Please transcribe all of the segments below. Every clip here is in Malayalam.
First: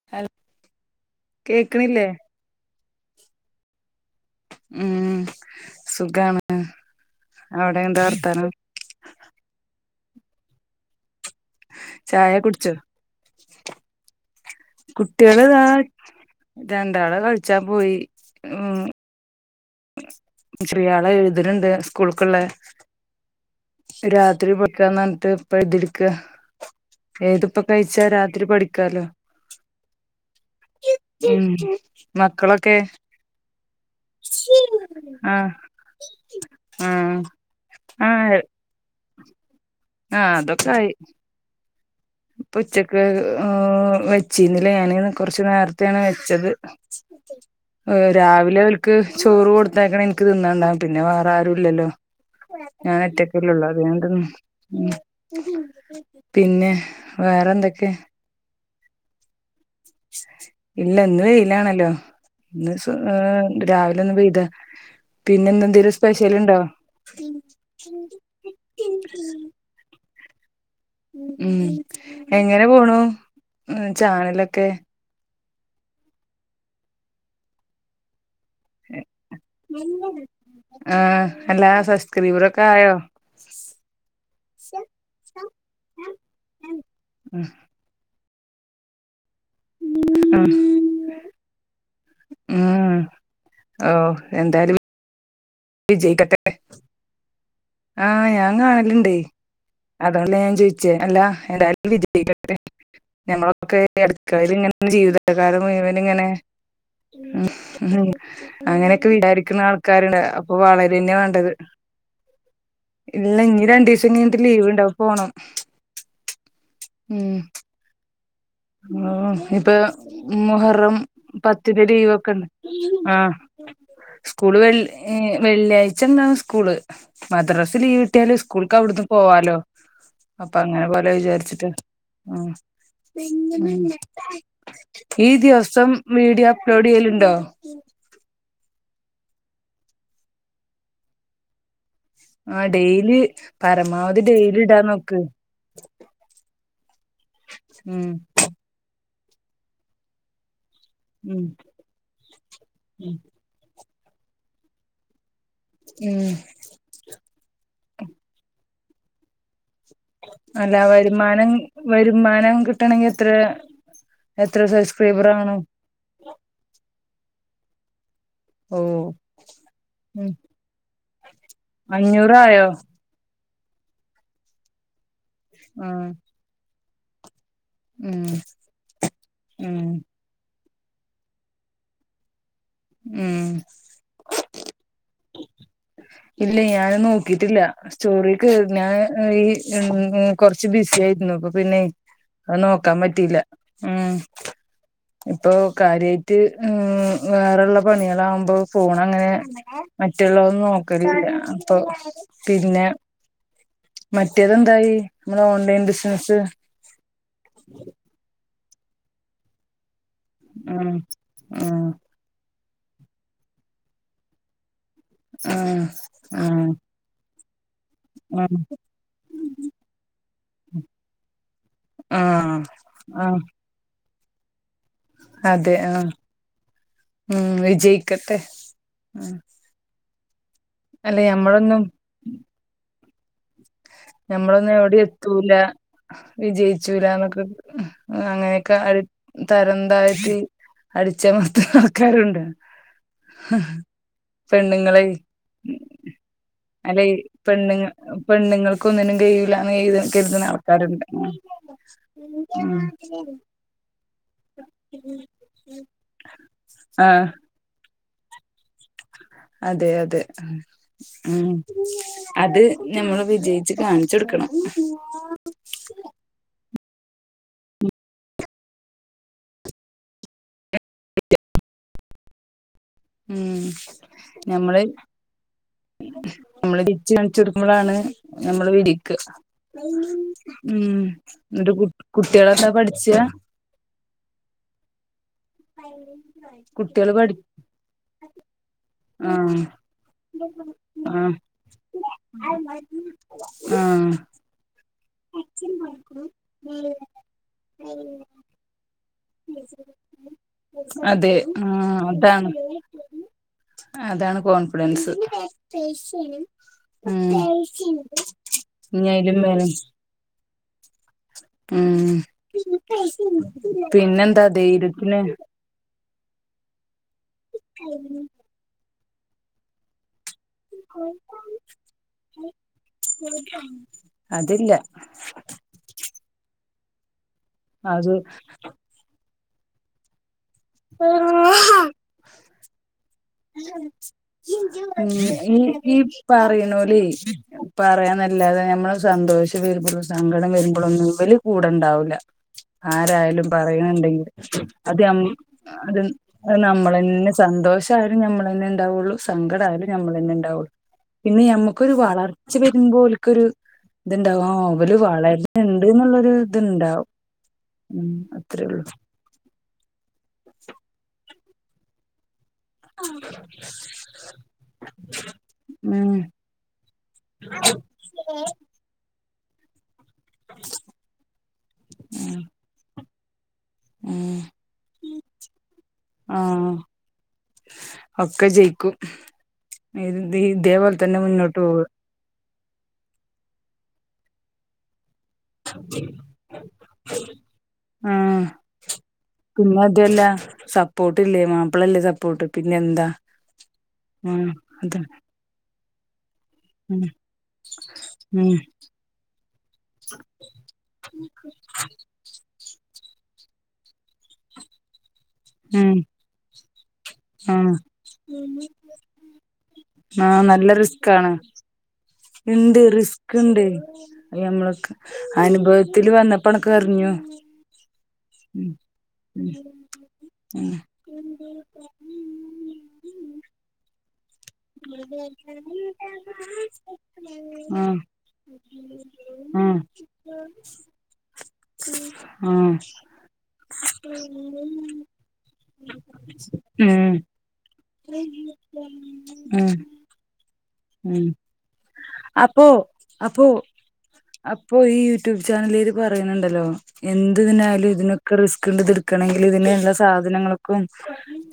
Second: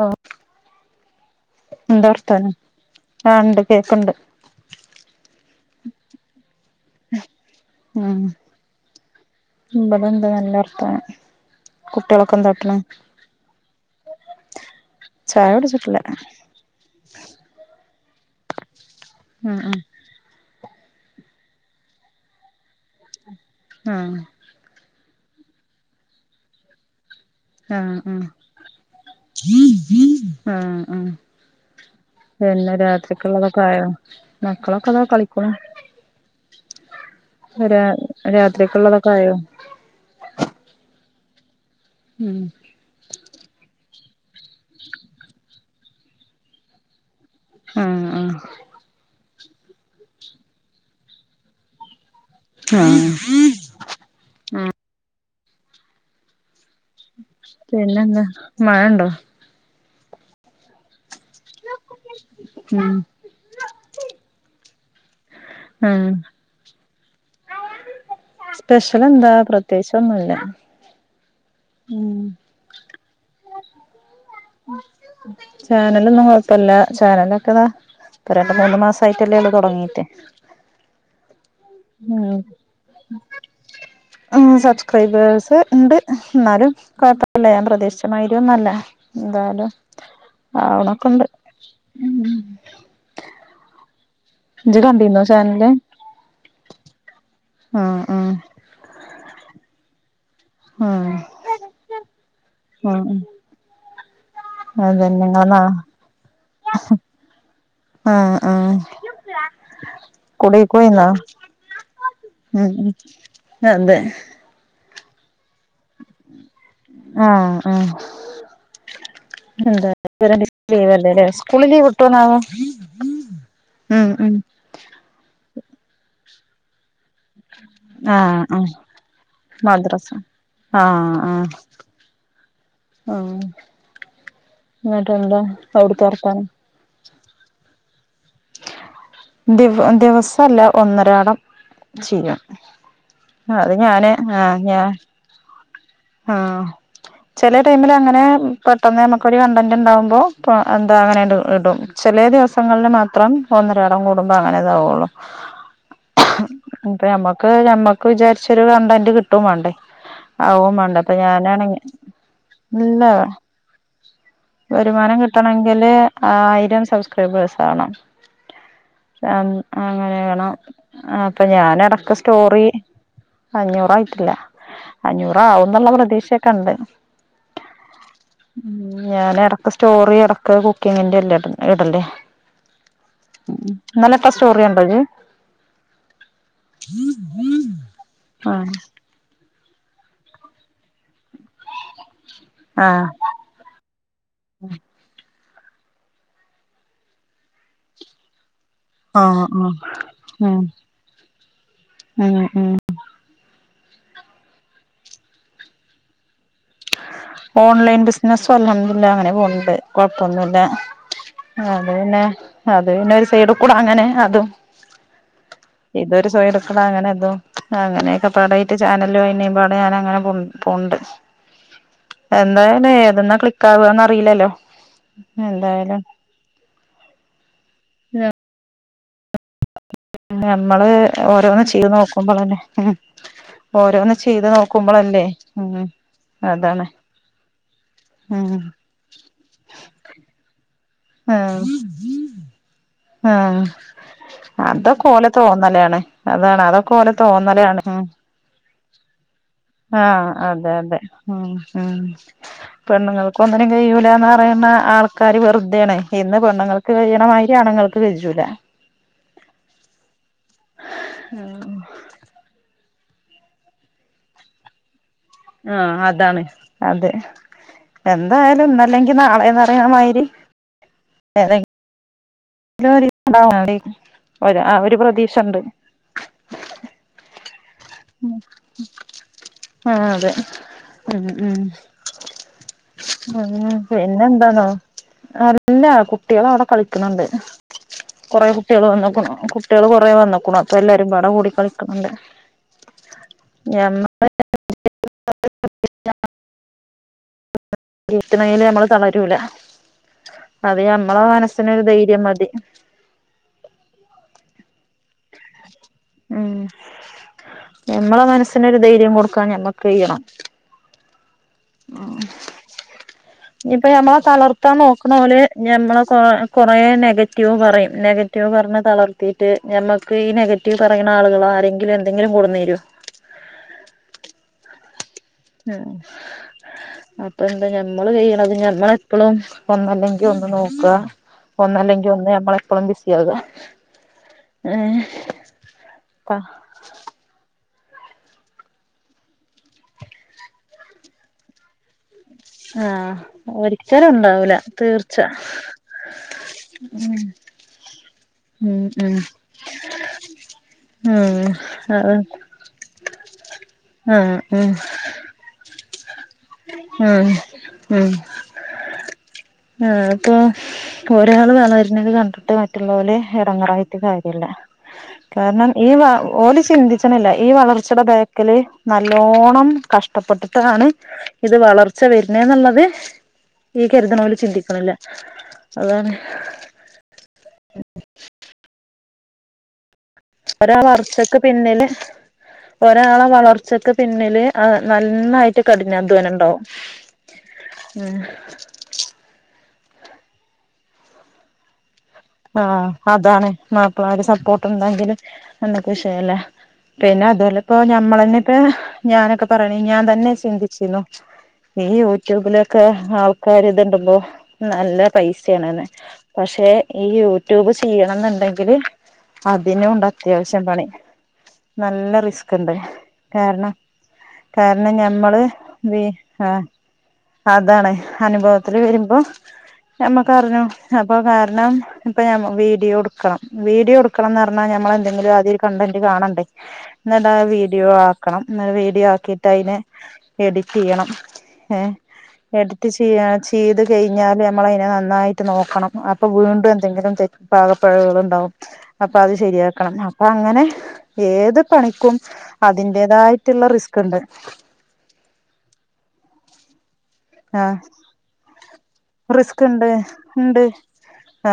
ഓ ഹൽ കേക്ക്ണില്ലേ എന്താ വർത്താനം ആ ഉണ്ട് കേക്കണ്ട് ഉം സുഖാണ് ആ അവിടെ എന്താ വർത്താനം എന്ത് നല്ല വർത്താനം ചായ കുട്ടികളൊക്കെ എന്താ കുടിച്ചോ കാട്ടണ് കുട്ടികള് താ രണ്ടാള് കളിച്ചാൻ പോയി ഉം ഉം ഉം ചെറിയാള് എഴുതുന്നുണ്ട് സ്കൂൾക്കുള്ള ആഹ് രാത്രി പഠിക്കാന്ന് പറഞ്ഞിട്ട് ഇപ്പ എത്ട്ക്കാ ആ അ ആ അ ഉം പിന്നെ മക്കളൊക്കെ രാത്രിക്കുള്ളതൊക്കെ ആയോ? മക്കളൊക്കെ ദാ ആഹ് കളിക്കുണു. ആഹ് രാ ആഹ് രാത് ത്രിക്ക് ഉള്ളതൊക്കെ ആയോ ആഹ് അതൊക്കായി ഉം ഉച്ചക്ക് ഈഹ് വെ ച്ചീന്നില്ലേ ഞാന് കൊറച്ച് നേരത് ത്തണ് വെച്ചത് ഏ ആഹ് ആഹ് രാവിലെ ഓൽക്ക് ചോറ് കൊടുത്തേക്കണ എനിക്ക് തിന്നാണ്ടാവും. പിന്നെ വേറെ ആരും ഇല്ലല്ലോ ഞാൻ ആഹ് ഒറ്റക്കല്ലുള്ളൂ. അത് ഞാൻ തിന്നും. ഉം പിന്നെ വേറെ പിന്നെന്താ മഴണ്ടോ ഇല്ലന്ന് വെയിലാണല്ലോ? ഇന്ന് ഉം ഈഹ് രാവിലെ ഒന്ന് പെയ്താ പിന്നെ ഇന്ന് എന്തെങ്കിലും ആഹ് സ്പെഷ്യല്ണ്ടോ? ഉം സ്പെഷ്യൽ എന്താ പ്രത്യേകിച്ച് ഒന്നുല്ല ഉം എങ്ങനെ പോണു ചാനലൊക്കെ ചാനലൊന്നും കുഴപ്പല്ല ചാനലൊക്കെതാ ഇപ്പൊ രണ്ട് മൂന്ന് മാസയിട്ടല്ലേ ഉള്ളു തുടങ്ങീട്ട് ആഹ് എല്ലാ സബ്സ്ക്രൈബറൊക്കെ ആയോ ഉം സബ്സ്ക്രൈബേഴ്സ് ഉണ്ട്. എന്നാലും കൊഴപ്പില്ല ഞാൻ പ്രതീക്ഷിച്ച മരുന്നല്ലേ എന്തായാലും ആഹ് ആണൊക്കെണ്ട് ഉം ഓ എന്തായാലും ജ്ജ് [unintelligible] [unintelligible] ആഹ് ഞാൻ കാണല്ണ്ട് ല്ല ഞാൻ ചോയിച്ചേ ആഹ് അല്ല എന്തായാലും വിജയിക്കട്ടെ ഉം ഉം ഞങ്ങളൊക്കെ അടുക്കളേല് ഇങ്ങനെ അതന്നെ ഇങ്ങളെ നാ ജീവിതകാലം മുയ്വൻ ഇങ്ങനെ ഉം ആഹ് ആഹ് അങ്ങനൊക്കെ വിചാരിക്കുന്ന ആൾക്കാര്ണ്ട് അപ്പൊ കുടീക്കോയീന്നോ വളരെന്നെ വാണ്ടത് ഉം ഉം ഇല്ല ഇനി അതെ രണ്ടീസം കയ്ഞ്ട്ട് ലീവ് ണ്ടാവും പോണം ആഹ ഹ ആ ഇപ്പൊ മുഹറം ലീവല്ലേലേ സ്കൂള് പത്തിന്റെ ലീവ് ലീവൊക്കെ കിട്ടോന്നാവോ ഉണ്ട് ആ ഉം ഉം സ്കൂള് വെ വെള്ളിയാഴ്ച ഉണ്ടാവും സ്കൂള് മദ്രസ ലീവ് കിട്ടിയാല് ആഹ് ആഹ് സ്കൂൾക്ക് അവിടുന്ന് പോവാലോ മദ്രസ അപ്പ അങ്ങനെ പോലെ ആഹ് ആഹ് വിചാരിച്ചിട്ട് ഉം ആഹ് ഉം ഈ എന്നിട്ടെന്താ ദിവസം അവിടുത്തെ വർത്താനം മീഡിയ അപ്‌ലോഡ് ചെയ്യലുണ്ടോ ദിവ ദിവസവല്ല ഒന്നരാടം ചെയ്യും ആഹ് ഡെയിലി അത് ഞാന് പരമാവധി ആഹ് ഡെയിലി ഇടാൻ ഞാൻ നോക്ക് ആഹ് ചെല ടൈമിൽ ഉം അങ്ങനെ പെട്ടെന്ന് നമ്മ ക്കൊരു കണ്ടന്റ് ഉണ്ടാകുമ്പോൾ എന്താ അങ്ങനെ ഇടും ഉം ഇടും ചില ദിവസങ്ങളിൽ മാത്രം ഒ ന്നരാടം കൂടുമ്പോ അങ്ങനെയേ ഇതാവുള്ളൂ ഉം അപ്പോ ഞമ്മക്ക് ഞമ്മക്ക് വിചാരിച്ചൊരു ക വണ്ടി കിട്ടുവേം വേണ്ടേ ആഹ് ഓ അല്ല മ വരുമാനം ഞാനാണെ വരുമാനം ഇല്ല കിട്ടണെങ്കി എത്ര എത്ര വരുമാനം സബ്സ്ക്രൈബർ ആവണം കിട്ടണങ്കില് ആയിരം സംസ് ബേസാവണം ഓ [unintelligible] അങ്ങനെ ഉം വേണം അപ്പൊ ഞാനെടക്ക് സ്റ്റോറി അഞ്ഞൂറായോ അഞ്ഞൂറായിട്ടല്ല അഞ്ഞൂറ ന്ന്ള്ള ആഹ് പ്രതീക്ഷയൊക്കെണ്ട് ഉം ഞാൻ എടക്ക് ഉം സ്റ്റോറി എടക്ക് കു [unintelligible] എട്ടൻ്റെയാ ഉം കണ്ടോ ഇജ്ജ് ഇല്ല ഞാൻ നോക്കീട്ടില്ല സ്റ്റോറി കേർ ആഹ് ഞാൻ ഈ ഉം ഉം കൊറച്ച് ബിസി ആയി ഇന്നപ്പ പിന്നെ അത് നോക്കാൻ ആഹ് പറ്റിയില്ല ഉം ഇപ്പൊ കാര്യായിട്ട് ഉം വേറെ ഇള്ള പണികളാവുമ്പോ ഫോൺ അങ്ങനെ ആഹ് ആഹ് ഉം മറ്റുള്ളതൊന്നും നോക്കലില്ല അപ്പൊ ഉം ഉം പിന്നെ മറ്റേതെന്തായി ങ്ങളെ ഓൺലൈൻ ബിസ്നസ്സ് ഓൺലൈൻ ബിസിനസ് ഇപ്പം ഒന്നൊന്നുല്ല അങ്ങനെ പോണ് ണ്ട് കൊഴപ്പൊന്നുല്ല ഉം ഉം അത് പിന്നെ അത് പിന്നൊരു സൈഡ് കൂടെ അങ്ങനെ അതും ആഹ് ഇതൊരു ആഹ് സ്വയെട്ക്ക്ണങ്ങനെതും അങ്ങനെ ആഹ് യൊക്കെപാടായ്ട്ട് ചാനലു അയ്നിപാടെ ഞാനങ്ങനെ പുൺ പോണ്ട് ആഹ് എന്തായാനെ ഏതെന്നാ ആഹ് ക്ലിക്കാവ ന്നറീലല്ലോ അതെ ആ ഉം വിജയ് [unintelligible] ആ നമ്മള് ഓരോന്ന് ചെയ്ത് നോക്കുമ്പളല്ലേ ഹ് ഞമ്മളൊന്നും എവിടെ എത്തൂല ഉം അതാണ് വിജയിച്ചൂല ന്നൊക്ക് ഉം അങ്ങനെക്കെ അൾ തരംതാഴ്ത്തി അടിച്ചമർത്തുന്ന ആൾക്കാരുണ്ട് ആ പെണ്ണുങ്ങളെ അതൊക്കെ ഓലെ തോന്നലാണ് അതാണ് അതൊക്കെ അല്ലെ ഓലെ തോന്നലാണ് പെണ്ണുങ്ങ പെണ്ണുങ്ങൾക്ക് ഒന്നിനും കഴിയൂലാന്ന് എഴുത ഹാ കരുതുന്ന അതെ അതെ ആൾക്കാരുണ്ട് ഉം ഉം പെണ്ണുങ്ങൾക്ക് ഒന്നിനും കയ്യൂലാന്ന് അറിണെ ആൾക്കാര് വെറുതെണ് ഇന്ന് പെണ്ണുങ്ങൾക്ക് ആഹ് കയ്യ്ണമാരി ആണ്ങ്ങൾ വെജൂല അതെ അതെ ഉം അത് ഞമ്മള് വിജയിച്ച് കാണിചോട്ക്കണം ആ അതാണ് അതെ എന്തായാലും ഇന്നല്ലെങ്കി നാളെന്നറിയ്ണ മയ്രി വേറിം [unintelligible] ഉം ആ ഞമ്മള് ഒരു പ്രതീക്ഷണ്ട് നമ്മള് [unintelligible] നമ്മളാണ് നമ്മള് വിളിക്ക ആ അതെ ഉം ന്നിട്ട് കുട്ടികൾ എന്താ പഠിച്ച ഇല്ല കുട്ടികൾ അവിടെ കുട്ടികള് കളിക്കുന്നുണ്ട് പഠി കൊറേ കുട്ടികള ആഹ് കുട്ടികൾ കുറേ വന്നക്കണു അപ്പൊ എല്ലാരുമ്പാടെ ആഹ് കൂടി കളിക്കണ്‌ണ്ട് ഞമ്മ ആഹ് [unintelligible] ജയിക്കണെങ്കില് നമ്മള് തളരൂല അത് ഞമ്മളെ അതെ ഉം മനസ്സിനൊരു ധൈര്യം മതി അതാണ് അതാണ് കോൺ ഡൻസ് ഉം ഉം ഞമ്മളെ മനസ്സിനൊരു ഇനി ധൈര്യം അയിലും കൊടുക്കാൻ മേലെ ഞമ്മക്ക് കഴിയണം ഉം നമ്മളെ പിന്നെന്താ തളർത്താൻ ധൈര്യത്തിന് നോക്കുണോല് നമ്മെളെ കൊറേ നെഗറ്റ്വീവ് റ്റ്യു പറയും നെഗറ്റീവ് പറഞ്ഞ തളർത്തിയിട്ട് ഞമ്മക്ക് ക്ക് ഈ നെഗറ്റീവ് പറയിണ ആളുകളാരെങ്കിലും എന്തെങ്കിലും കൊട്ന്നരോ അതില്ല അപ്പ് ഇപ്പ എന്താ ഞമ്മള് അത് ചെഴ്യണതും ഞമ്മളെപ്പളും ഒന്നല്ലെങ്കിൽ ഒന്ന് നോക്ക. ഒന്നല്ലെങ്കിൽ നമ്മളെപ്പളും ബിസി ആക ഈ പ്പ പറിണോല് പറയാൻ നല്ലാതെ നമ്മള് സന്തോഷം വരുമ്പളും സങ്കടം വരുമ്പളും ഒന്നും ഇവല് കൂടെ ഇണ്ടാവുല ആഹ് ആരായാലും പറയണ് ഒരിക്കലും ന്ന്ണ്ടെങ്കിൽ ഉണ്ടാവൂല അത് തീർച്ച അത് [unintelligible] നമ്മളെ ന്നെ സന്തോഷം ആരു ഞമ്മളെന്നെ ഉം ഇന്താവൊള്ളു. ഉം സങ്കടായാലും നമ്മളെന്നെ ഇണ്ടാവൊള്ളു. ഉം പിന്നെ ഞമ്മക്കൊരു അത് വളർച്ച വരുമ്പോല്ക്കൊരു ഇത് ഇണ്ടാവും. ആഹ് ഇവല് വളർന്ന്ണ്ട് ഇന്നുള്ളൊരു ഇത് ഇണ്ടാവും ഉം ഉം അത്രേ ഒള്ളു ആഹ് അഹ് [unintelligible] അയാള് [unintelligible] വരുന്നത് കണ്ട് മറ്റുള്ള ഓല് ഇടങ്ങറായിട്ട് കാരില്ല കാരണം ഈ ഉം ഓല് ചിന്തിച്ചണില്ല ഈ വളർച്ചയുടെ ബാക്കില് നല്ലോ മം കഷ്ടപ്പെട്ടിട്ടാണ് ഇത് വളർച്ച വര് ഉം നെന്ന്ള്ളത് ഈ കരുതണോല് ഉം ചിന്തിക്കണില്ല അതാണ് ആഹ് ഒക്കെ ജയിക്കും ഇത് ദി ദേപോലെ തന്നെ മുന്നോട്ട് പോവ ഒരാള വളർച്ചക്ക് പിന്നില് ആഹ് നൽ നന്നായിട്ട് കടിനാധ്വാനം ഇണ്ടാവും ഉം ആഹ് പിന്നെ അതുല്ല സപ്പോർട്ട് ഇല്ലേ മാപ്പിളല്ലേ സ ആഹ് അതാണ് മാപ്പിളമാര് ഉം സപ്പോർട്ട് അത ഉണ്ടെങ്കില് എ വിഷയല്ല ഉം പിന്നെ അതോലിപ്പൊ ഞമ്മളന്നെ ഇപ്പ ഉം ഞാനൊക്കെ പറയണ ഞാൻ തന്നെ ചിന്തിച്ചിന്നു ഈ യൂട്യൂബില് ക്കെ ആൾക്കാര് ഇതിണ്ട്പോ നല്ല പൈസയാണ്ന്ന് ഉം പഷെ ഈ യൂട്യൂബ് ആഹ് ചെയ്യണന്നിണ്ടെങ്കില് അതിനൂണ്ട് ആഹ് അത്യാവശ്യം നല്ല പണി റിസ്കാണ് നല്ല റിസ്ക് ഉണ്ട് ഇണ്ട് റിസ്കിണ്ട് കാരണം ഞമ്മൾക്ക് കാരണം ഞമ്മള് വി അനുഭവത്തിൽ വന്നപ്പോണൊക്കെ അറിഞ്ഞു ഉം അനുഭവത്തിൽ വരുമ്പോ നമ്മക്കറിഞ്ഞു ഉം അപ്പൊ കാരണം ഇപ്പൊഞാ വീഡിയോടുക്കണം വീഡിയോടു ക്കണംന്നർഞ്ഞാ നമ്മളെന്തെങ്കിലും ആദ്യൊരു കണ്ടന്റ് കാണണ്ടെ എന്നിട്ടാ ഉം വീഡിയോ ആഹ് ആക്കണം എന്നട് വീഡിയൊ ആക്കിട്ട് അയ്നെ ആഹ് എഡിറ്റെയ്യണം ഏഹ് ആഹ് എഡിറ്റ് ചെയ്യ ചെയ്ത് കഴിഞ്ഞാല് നമ്മളതിനെ നന്നായിട്ട് നോക്കണം അപ്പ വീണ്ടും എ- ന്തെങ്കിലും തെ ഉം പാക പ്പെഴകളുണ്ടാവും അപ്പത് ഉം ശരിയാക്കണം അപ്പ അങ്ങനെ ഉം ഏത് പണിക്കും അപ്പോ അപ്പോ അതിന്റേതായിട്ടുള്ള റിസ്ക് ഉണ്ട് അപ്പോ ഈ യൂട്യൂബ് ചാനലാര് പറയണിണ്ടല്ലോ ആഹ് എന്തിതിനായാലും ഇതിനൊക്കെ റിസ്കിണ്ട് ഇതെടുക്കണെങ്കിൽ റിസ്ക് ഇണ്ട് ഇതിനേണ്ട ഇണ്ട് സാധനങ്ങൾക്കും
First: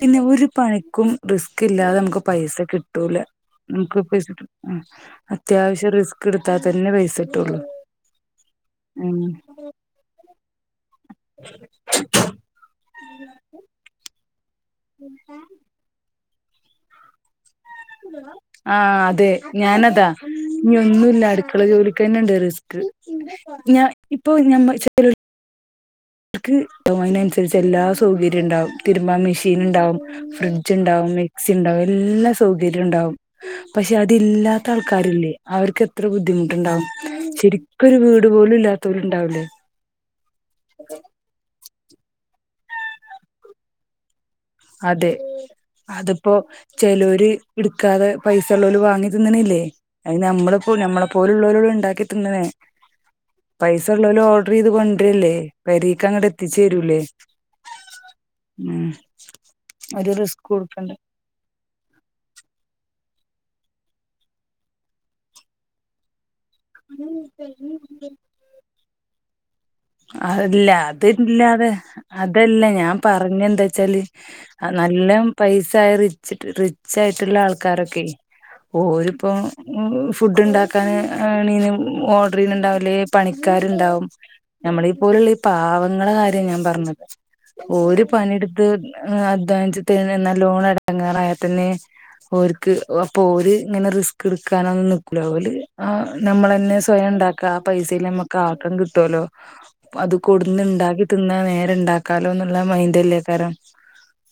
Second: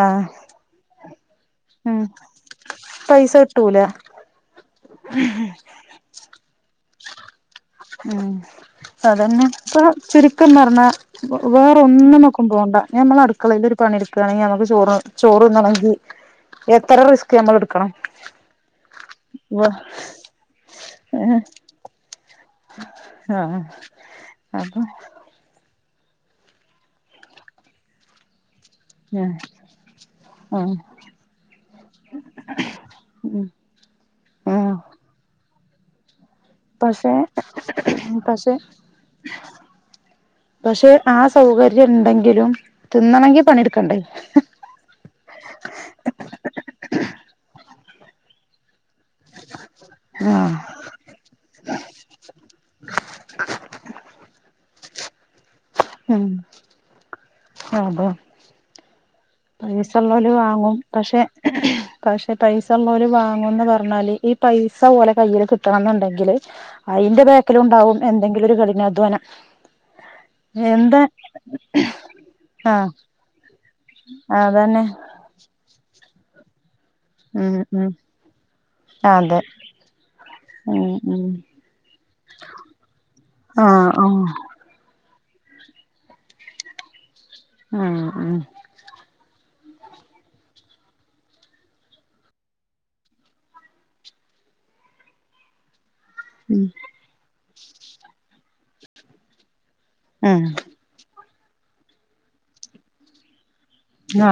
പിന്നെ ഒരു പണിക്കും റിസ്ക് ഇല്ലാതെ ഉം മ്മക്ക് പൈസ കിട്ടൂല പൈസ കിട്ടൂല നമ്മ്ക്ക് റിസ്ക് അത്യാവശ്യം റിസ്കിട് താതന്നെ പൈസ- കിട്ടുള്ളൂ ഉം ഉം അതന്നെ ഇപ്പ ചുരുക്കം പറഞ്ഞാ വേറൊന്നുനോക്കും പോണ്ട ഞമ്മളടുക്കളേലൊരു പണിടുക്കാണെങ്കി മ്മക്ക് ചോറ് ചോറുണ്ണണെങ്കി എത്ര റിസ്ക് ഞമ്മളെട് ആഹ് അതെ ഞാനതാ ഇനി ഒന്നൂല്ല ഏഹ് അടുക്കളജോലിക്കന്നെണ്ട്റിസ് ക്ക് ആഹ് ഞ ഇപ്പൊ ഞമ്മ അപ്പൊ ചെ അവർക്ക് അയ്നനുസരിച്ച് എല്ലാ സൗകര്യിണ്ടാവും തിരുമ്പ ഉം മെഷീൻ ണ്ടാവും ഉം ഫ്രിഡ്ജ് ണ്ടാവും മിക്സി ണ്ടാവും എല്ലാ സൗകര്യവും ണ്ടാവും ഉം പക്ഷെ അതില്ലാത്ത ഉം ആൾക്കാരില്ലേ അവർക്ക് എത്ര ബുദ്ധി ട്ട് ണ്ടാവും പക്ഷെ ശരിക്കൊരു വീട് പക്ഷെ പോലും ഇല്ലാത്തവലും ഉണ്ടാവൂലേ പക്ഷെ ആ സൗകര്യം ണ്ടെങ്കിലും തിന്നണെങ്കി പണിയെടുക്കണ്ടേ അതെ അതിപ്പോചിലൂര് ഇടു ക്കാതെ പൈസ ഉള്ളോല് വാ ണ്ണി തിന്നണില്ലേ അ ആഹ് നമ്മള നമ്മളെ പോലുള്ളവരോ ഉണ്ടാക്കി തിന്നണെ പൈസ ഉള്ളോല് ഓർഡർ ചെയ്ത് കൊണ്ടരല്ലേ ഉം പെരേക്കങ്ങ്ട് എത്തിച്ചരൂലേ ഉം ഒരു പൈസള്ളോല് റിസ്ക് വാങ്ങും കൊടുക്കണ്ട പക്ഷെ പക്ഷെ പൈസ ഉള്ളവര് വ ങ്ങന്ന് പറഞ്ഞാല് ഈ പൈസ പോലെ കയ്യില്കിട്ടണം എന്നുണ്ടെങ്കില് അയിന്റെ ബേക്കിലുണ്ടാവും എന്തെങ്കിലും ഒരു കഠിനാധ്വാനം അല്ല എന്താ അതില്ലാതെ അതല്ല ആഹ് ഞാൻ പറഞ്ഞെന്താ ച്ചല് അതന്നെ നല്ലം പൈസയറി ച്ച്ട്ട് ട്ട് ച്ചായിട്ടുള്ള ഉം ഉം ആൾക്കാരൊക്കെ ഓരിപ്പോം അതെ ഫുഡ് ഉം ഉണ്ടാക്കാന് ഉം ആണീന് ഓർഡർ ചെയ്യ്ണ്ടാവും ല്ലെ ആഹ് പണിക്കാര്ണ്ടാവും ആഹ് നമ്മളീ പോലുള്ള ഈ പാവങ്ങള കാര്യം ഞാൻ പറഞ്ഞത് ഉം ഓര് ഉം പണിട്ത്ത് [unintelligible] [unintelligible] നല്ലോണം എടങ്ങേറായാ തന്നെ ഓര്ക്ക് അപ്പൊര് ങ്ങനെ റിസ്ക് ട്ക്കാനൊന്നും നിക്കൂല ഓല് ആ ഉം നമ്മളെന്നെ സ്വയം ണ്ടാ ക്കാപൈസേല് ഞമ്മക്കാക്കം കിട്ടോലോ അത് ഉം കൊട്ന്ന്ണ്ടാക്കി തി ന്ന നേരെണ്ടാക്കാലോ ന്ന്ള്ള മൈൻഡല്ലേക്കാരം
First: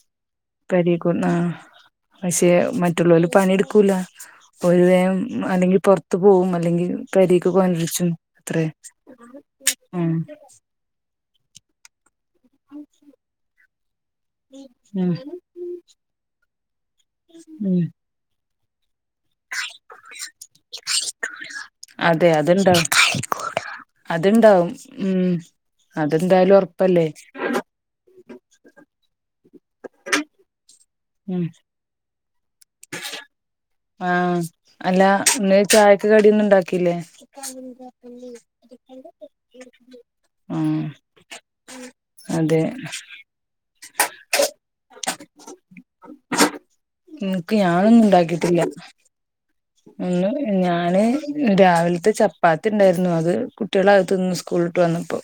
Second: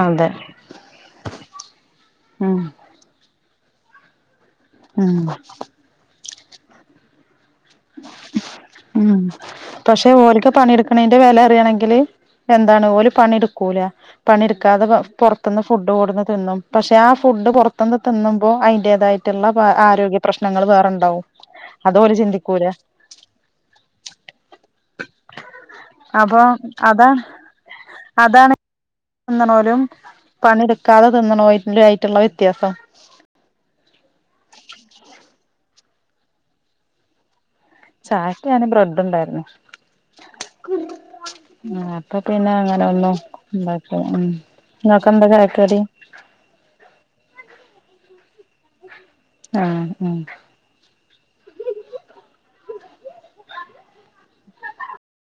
അതെ പെരേക്ക് ആ പക്ഷെ ഉം മറ്റ്ള്ളോല് പണിട് കുല ഓല് വേം ഉം അല്ലെങ്കി പൊർ ബൂം അല്ലെങ്കി പെരേക്ക് ഉം പക്ഷെ ഉം ഓലോക്കെ പണിയെട്ക്ക്ണ വെല അറിയണെങ്കില് എന്താണ് ഓല് പണി കൂല പണി ഇട്ക്കാതെ പൊ ഉം പൊർത്ത്ന്ന് ഫുഡ് കോട്ന്ന് തിന്നും. പക്ഷെ ആ ഫുഡ് ഉം പോർത്ത്ന്ന് തിന്നും. പ്പോ അയ്ന്റേതായിട്ട്ള്ള ആരോഗ്യ പ്രശ്നങ്ങള് വേറെണ്ടാവും. അതോ ഓല് അതെ ചിന്തി അത്ണ്ടാവും ഉം അപ്പൊ അതെന്തായാലും ഒർപ്പല്ലേ അതാണ് അതാണ് ന്ന്ണോലും പണിട് ക്കാതെ ഉം തിന്ന്ണോലും ആയിട്ട്ള്ള വ്യത്യാസം. ആഹ് അല ഇന്ന്‌ ചായക്ക്‌ കടിയൊന്നും ഇണ്ടാക്കില്ലേ ചായക്ക് ആനെ ബ്രെഡ് ഉണ്ടായിരുന്നു ആഹ് അപ്പൊ പിന്നെ അതെ അങ്ങനെ ഒന്നും ഉം നിങ്ങക്ക് എന്താ ചായക്ക് കടി ഇന്നക്ക് ഞാനൊന്നും ഇണ്ടാക്കിട്ടില്ല ആഹ് ആഹ് ഇന്ന് ഞാന് രാവിലത്തെ ചപ്പാത്തി ത്തുണ്ടായിരുന്നു അത് കുട്ടികള് അത് തിന്ന് സ്കൂൾ വിട്ട് വന്നപ്പോ